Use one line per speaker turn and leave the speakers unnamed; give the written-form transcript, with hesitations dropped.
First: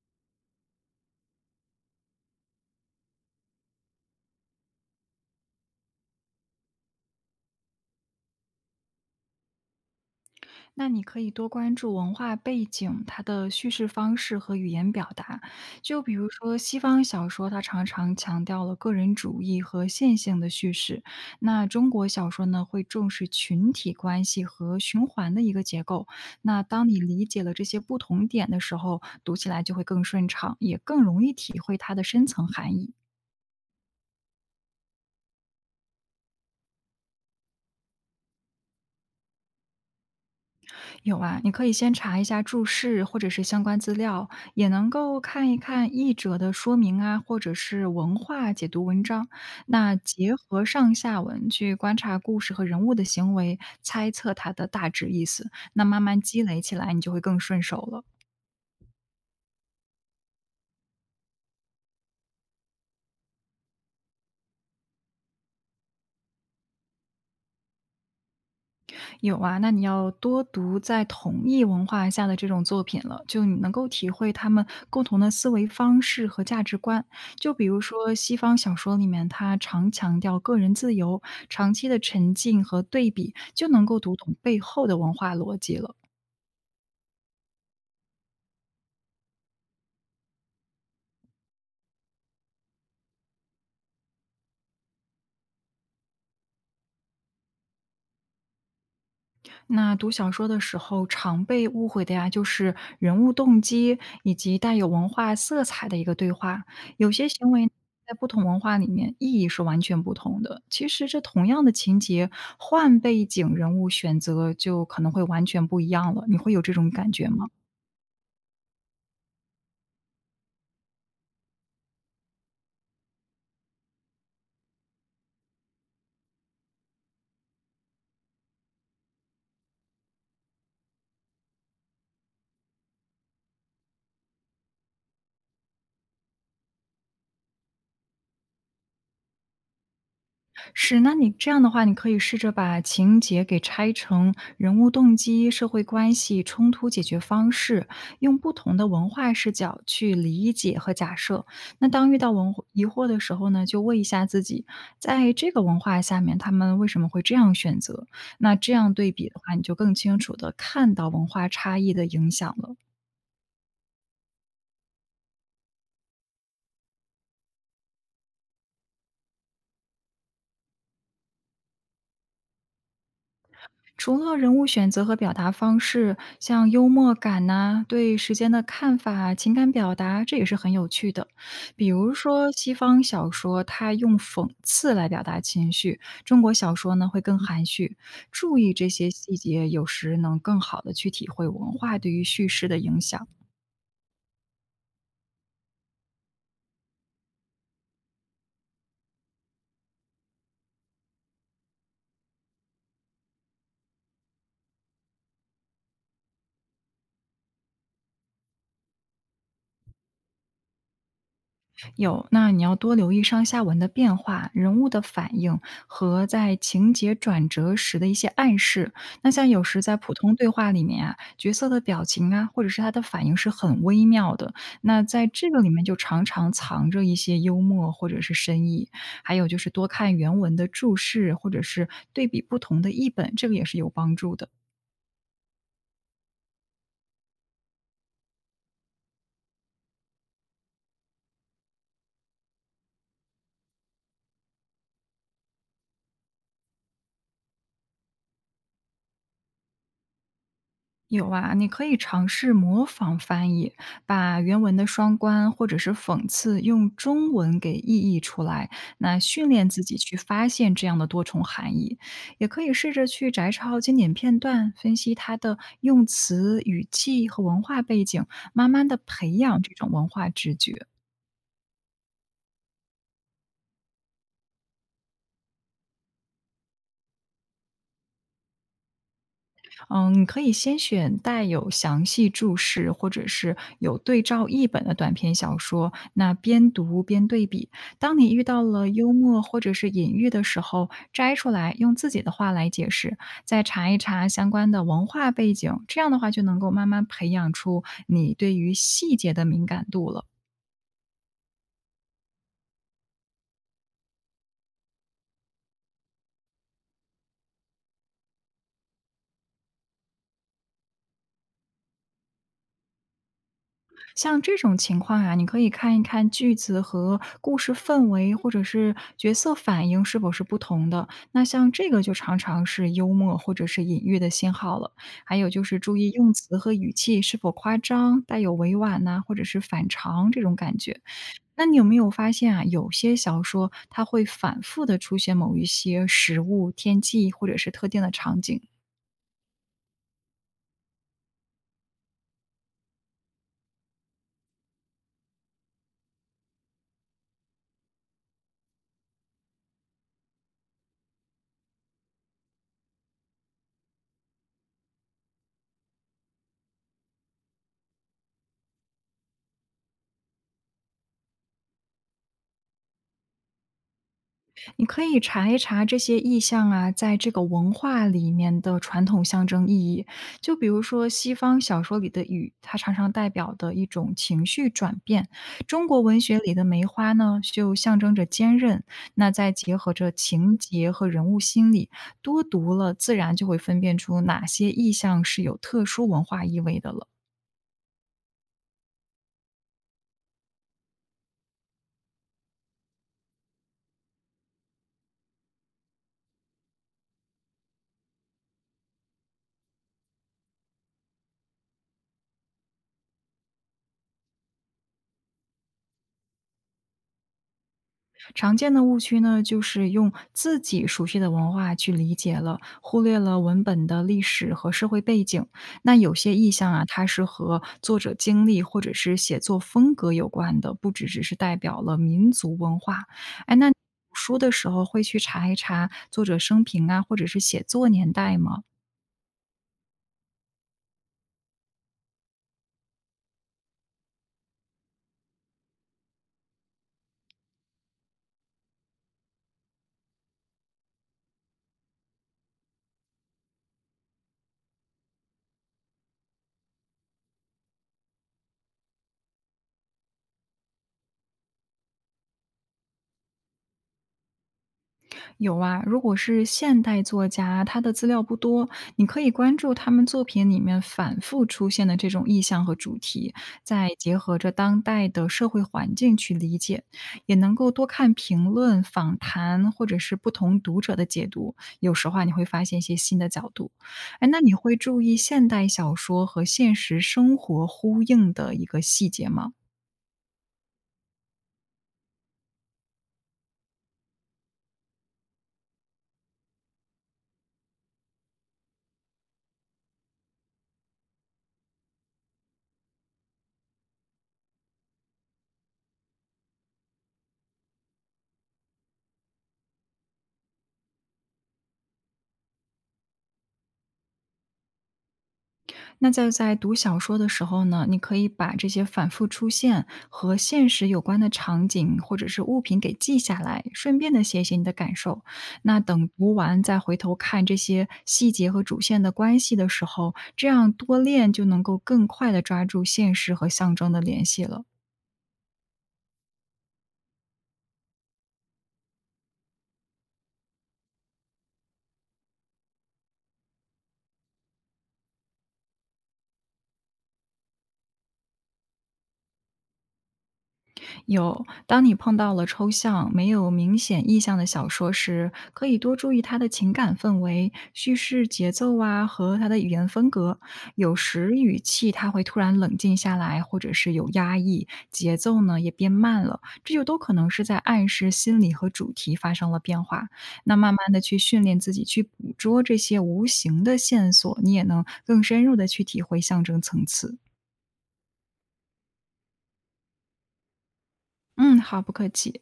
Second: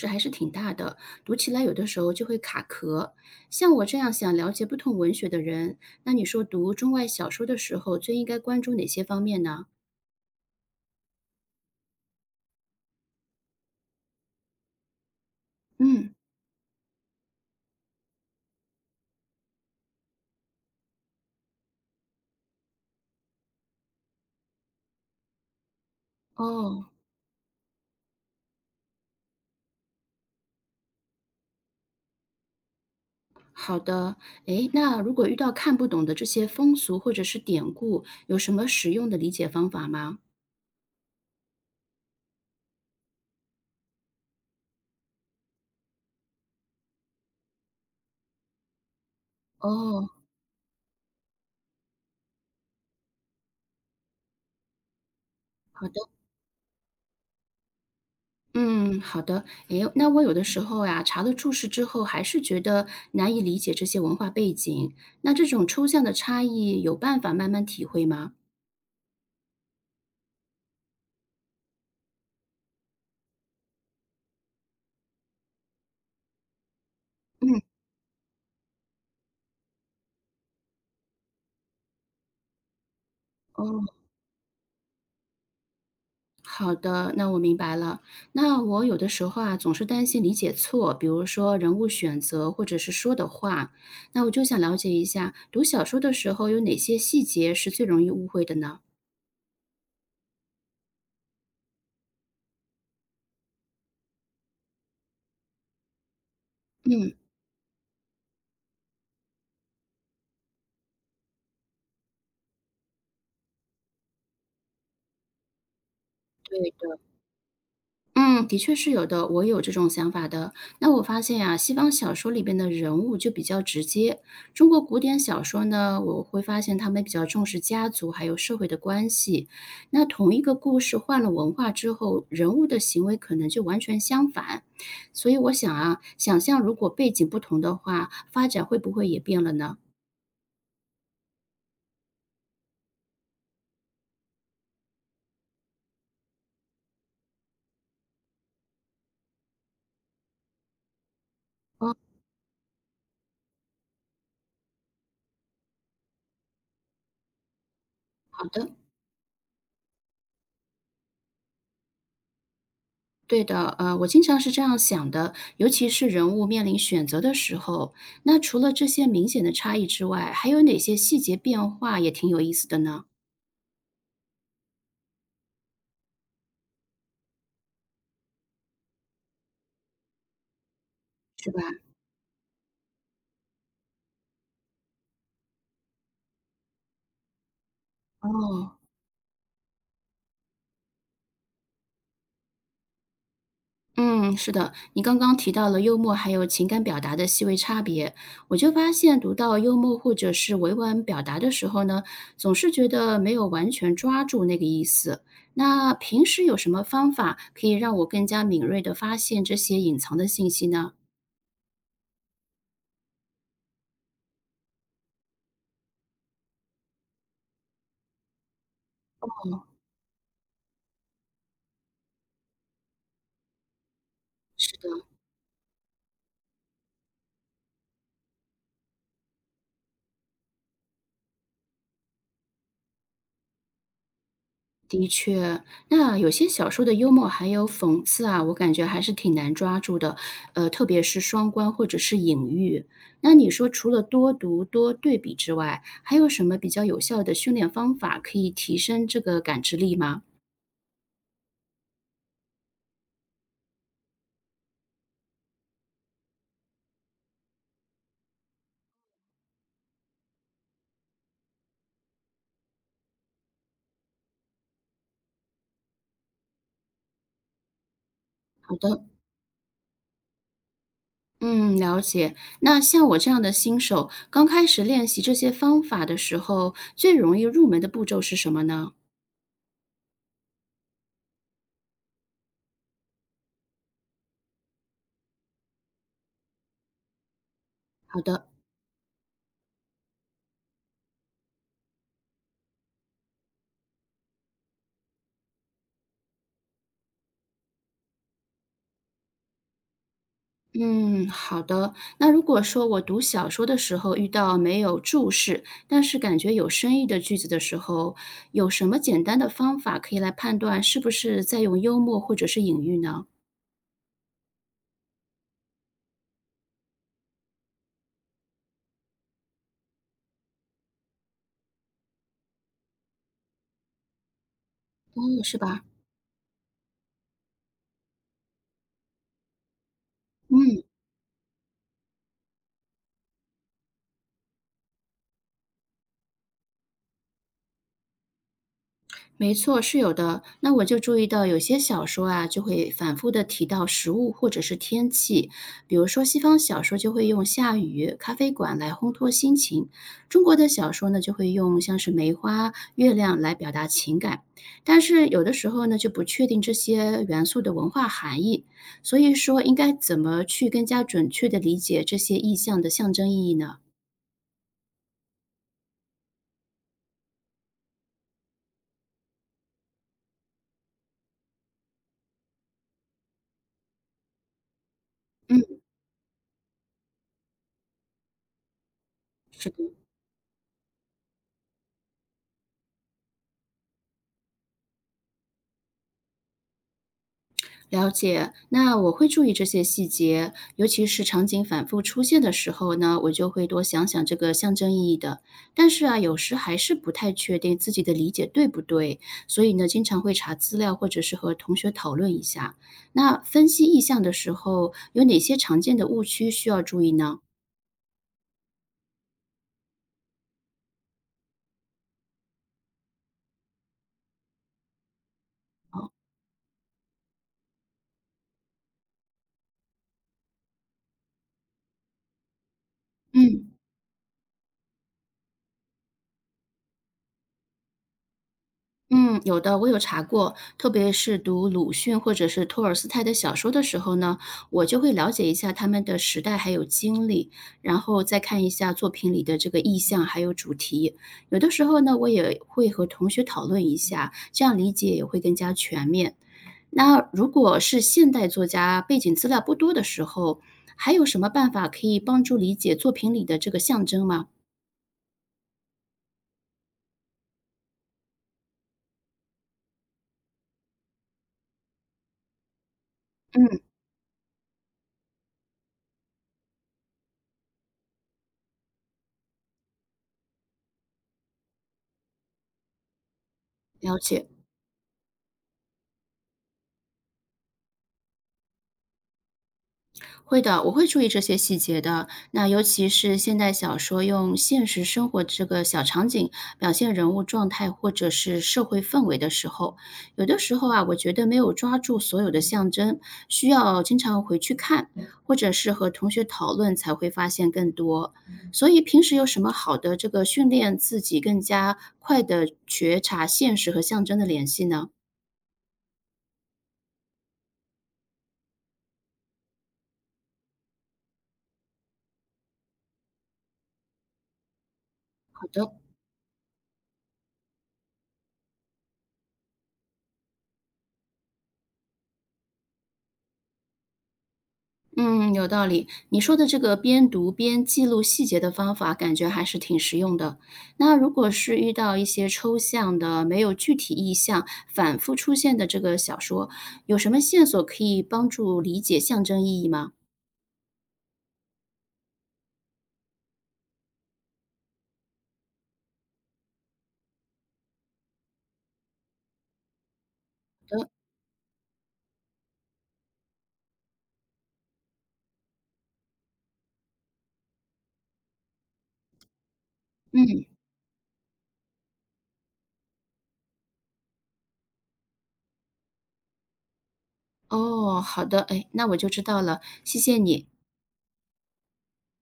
这还是挺大的，读起来有的时候就会卡壳。像我这样想了解不同文学的人，那你说读中外小说的时候，最应该关注哪些方面呢？
那你可以多关注文化背景，它的叙事方式和语言表达。就比
嗯。
如说西方小说，它常常强调了个人主义和线性的叙事；那中国小说呢，会重视群体关系和循环的一个结构。那当
哦，
你理解了这些不同点的时候，读起来就会更顺畅，也更容易体会它的深层含义。
好的。诶，那如果遇到看不懂的这些风俗或者是典故，有什么实用的理解方法吗？
有啊，你可以先查一下注释或者是相关资料，也能够看一看译者的说明啊，或者是文化解读文章。那
哦，
结合上下文去观察故事和人物的行为，猜测它的大致意思，那
好的，
慢慢积累起来，你就会更顺手了。
嗯，好的。诶，那我有的时候呀，查了注释之后，还是觉得难以理解这些文化背景。那这种抽象的差异，有办法慢慢体会吗？
有啊，那你要多读在同一文化下的这种作品了，就你能够体会他们共同的思维方式和价值观。就
嗯。
比如说西方小说里面，它常强调个人自由，长期的沉浸和对比，就
哦，
能够读懂背后的文化逻辑了。
好的，那我明白了。那我有的时候啊，总是担心理解错，比如说人物选择或者是说的话，那我就想了解一下，读小说的时候有哪些细节是最容易误会的呢？
那读小说的时候常被误会的呀，就是人物动机以及带有文化色彩的一个对话。有
嗯，
些行为在不同文化里面意义是完全不同的。其实这同样的情节，换背景人物选择就可能会完全不一样了。你会有这种
对。
感觉吗？
嗯，的确是有的，我有这种想法的。那我发现呀、西方小说里边的人物就比较直接，中国古典小说呢，我会发现他们比较重视家族还有社会的关系。那同一个故事换了文化之后，人物的行为可能就完全相反。所以我想啊，想象如果背景不同的话，发展会不会也变了呢？
是，那你这样的话，你可以试着把情节给拆成人物动机、社会关系、冲突解决方式，用不同的文化视角去理解和假设。那
哦，
当遇到文疑惑的时候呢，就问一下自己，在这个文化下面，他们为什么会这样选择？
好
那
的。
这样对比的话，你就更清楚的看到文化差异的影响了。
对的，我经常是这样想的，尤其是人物面临选择的时候。那除了这些明显的差异之外，还有哪些细节变化也挺有意思的呢？
除了人物选择和表达方式，像幽默感呐、对时间的看法、情感表达，这也是很有趣的。
是吧？
比如说，西方小说它用讽刺来表达情绪，中国小说呢会更含蓄。注
哦，
意这些细节，有时能更好的去体会文化对于叙事的影响。
嗯，是的，你刚刚提到了幽默还有情感表达的细微差别，我就发现读到幽默或者是委婉表达的时候呢，总是觉得没有完全抓住那个意思。那平时有什么方法可以让我更加敏锐地发现这些隐藏的信息呢？
有，那你要多留意上下文的变化、人物的反应和在情节转折时的一些暗示。那像有时在普通对话里面啊，角色的表情啊，或者是他的反应是很微妙的。
是的。
那在这个里面就常常藏着一些幽默或者是深意。还有就是多看原文的注释，或者是对比不同的译本，这个也是有帮助的。
的确，那有些小说的幽默还有讽刺啊，我感觉还是挺难抓住的，特别是双关或者是隐喻。那你说除了多读、多对比之外，还有什么比较有效的训练方法可以提升这个感知力吗？
有啊，你可以尝试模仿翻译，把原文的双关或者是讽刺用中文给意译出来，那训练自己去发现这样的多重含义。也可以试着去摘抄经典片段，分析它的用词、语气和文化背景，慢
好
慢的
的，
培养这种文化直觉。
嗯，了解。那像我这样的新手，刚开始练习这些方法的时候，最容易入门的步骤是什么呢？
嗯，你可以先选带有详细注释或者是有对照译本的短篇小说，那边读边对比。当
好
你遇
的。
到了幽默或者是隐喻的时候，摘出来用自己的话来解释，再查一查相关的文化背景，这样的话就能够慢慢培养出你对于细节的敏感度了。
嗯，好的。那如果说我读小说的时候遇到没有注释，但是感觉有深意的句子的时候，有什么简单的方法可以来判断是不是在用幽默或者是隐喻呢？
像这种情况啊，你可以看一看句子和故事氛围，或者是角色反应是否是不同的。那像这个就常常是幽默或者是隐喻的信号了。还
哦，
有
是
就是
吧？
注意用词和语气是否夸张，带有委婉呐、或者是反常这种感
嗯。
觉。那你有没有发现啊，有些小说它会反复的出现某一些食物、天气或者是特定的场景？
没错，是有的。那我就注意到有些小说啊，就会反复的提到食物或者是天气，比如说西方小说就会用下雨、咖啡馆来烘托心情，中国的小说呢就会用像是梅花、月亮来表达情感。但是有的时候呢就不确定这些元素的文化含义，所以说应该怎么去更加准确的理解这些意象的象征意义呢？
你可以查一查这些意象啊，在这个文化里面的传统象征意义。就比如说西方小说里的雨，它常常代表的一种情绪转变；
嗯，
中国文学里的梅花呢，就象征着坚韧。那再
是的。
结合着情节和人物心理，多读了自然就会分辨出哪些意象是有特殊文化意味的了。
了解，那我会注意这些细节，尤其是场景反复出现的时候呢，我就会多想想这个象征意义的。但是啊，有时还是不太确定自己的理解对不对，所以呢，经常会查资料或者是和同学讨论一下。那分析意象的时候，有哪些常见的误区需要注意呢？
常见的误区呢，就是用自己熟悉的文化去理解了，忽略了文本的历史和社会背景。那有些意象啊，它是和作者经历或者是写作风格有关的，不只只是代表了民族文化。哎，那
嗯
你读书的时候会去查一查作者生平啊，或者是写作年代吗？
嗯，有的，我有查过，特别是读鲁迅或者是托尔斯泰的小说的时候呢，我就会了解一下他们的时代还有经历，然后再看一下作品里的这个意象还有主题。有的时候呢，我也会和同学讨论一下，这样理解也会更加全面。那如果是现代作家背景资料不多的时候，还有什么办法可以帮助理解作品里的这个象征吗？
有啊，如果是现代作家，他的资料不多，你可以关注他们作品里面反复出现的这种意象和主题，
嗯，
再结合着当代的社会环境去理解，也能够多看评论、访谈或者是不同读者的解读，有时候啊，你会发现一些新的角度。
了
哎，那
解。
你会注意现代小说和现实生活呼应的一个细节吗？
会的，我会注意这些细节的。那尤其是现代小说用现实生活这个小场景表现人物状态或者是社会氛围的时候，有的时候啊，我觉得没有抓住所有的象征，需要经常回去看，或者是和同学讨论才会发现更多。所以平时有什么好的这个训练自己更加快的觉察现实和象征的联系呢？
那在读小说的时候呢，你可以把这些反复出现和现实有关的场景或者是物品给记下来，顺便的写一写你的感受。
好
那
的。
等读完再回头看这些细节和主线的关系的时候，这样多练就能够更快的抓住现实和象征的联系了。
嗯，有道理。你说的这个边读边记录细节的方法，感觉还是挺实用的。那如果是遇到一些抽象的、没有具体意象、反复出现的这个小说，有什么线索可以帮助理解象征意义吗？
有，当你碰到了抽象、没有明显意象的小说时，可以多注意它的情感氛围、叙事节奏啊和它的语言风格。有时语气它会突然冷静下来，或者是有压抑，节奏呢也变慢了，这就都可能是在暗示心理和主题发生了变化。那
嗯，
慢慢的去训练自己去捕捉这些无形的线索，你也能更深入的去体会象征层次。
哦，好的，哎，那我就知道了，谢谢你。
嗯，好，不客气。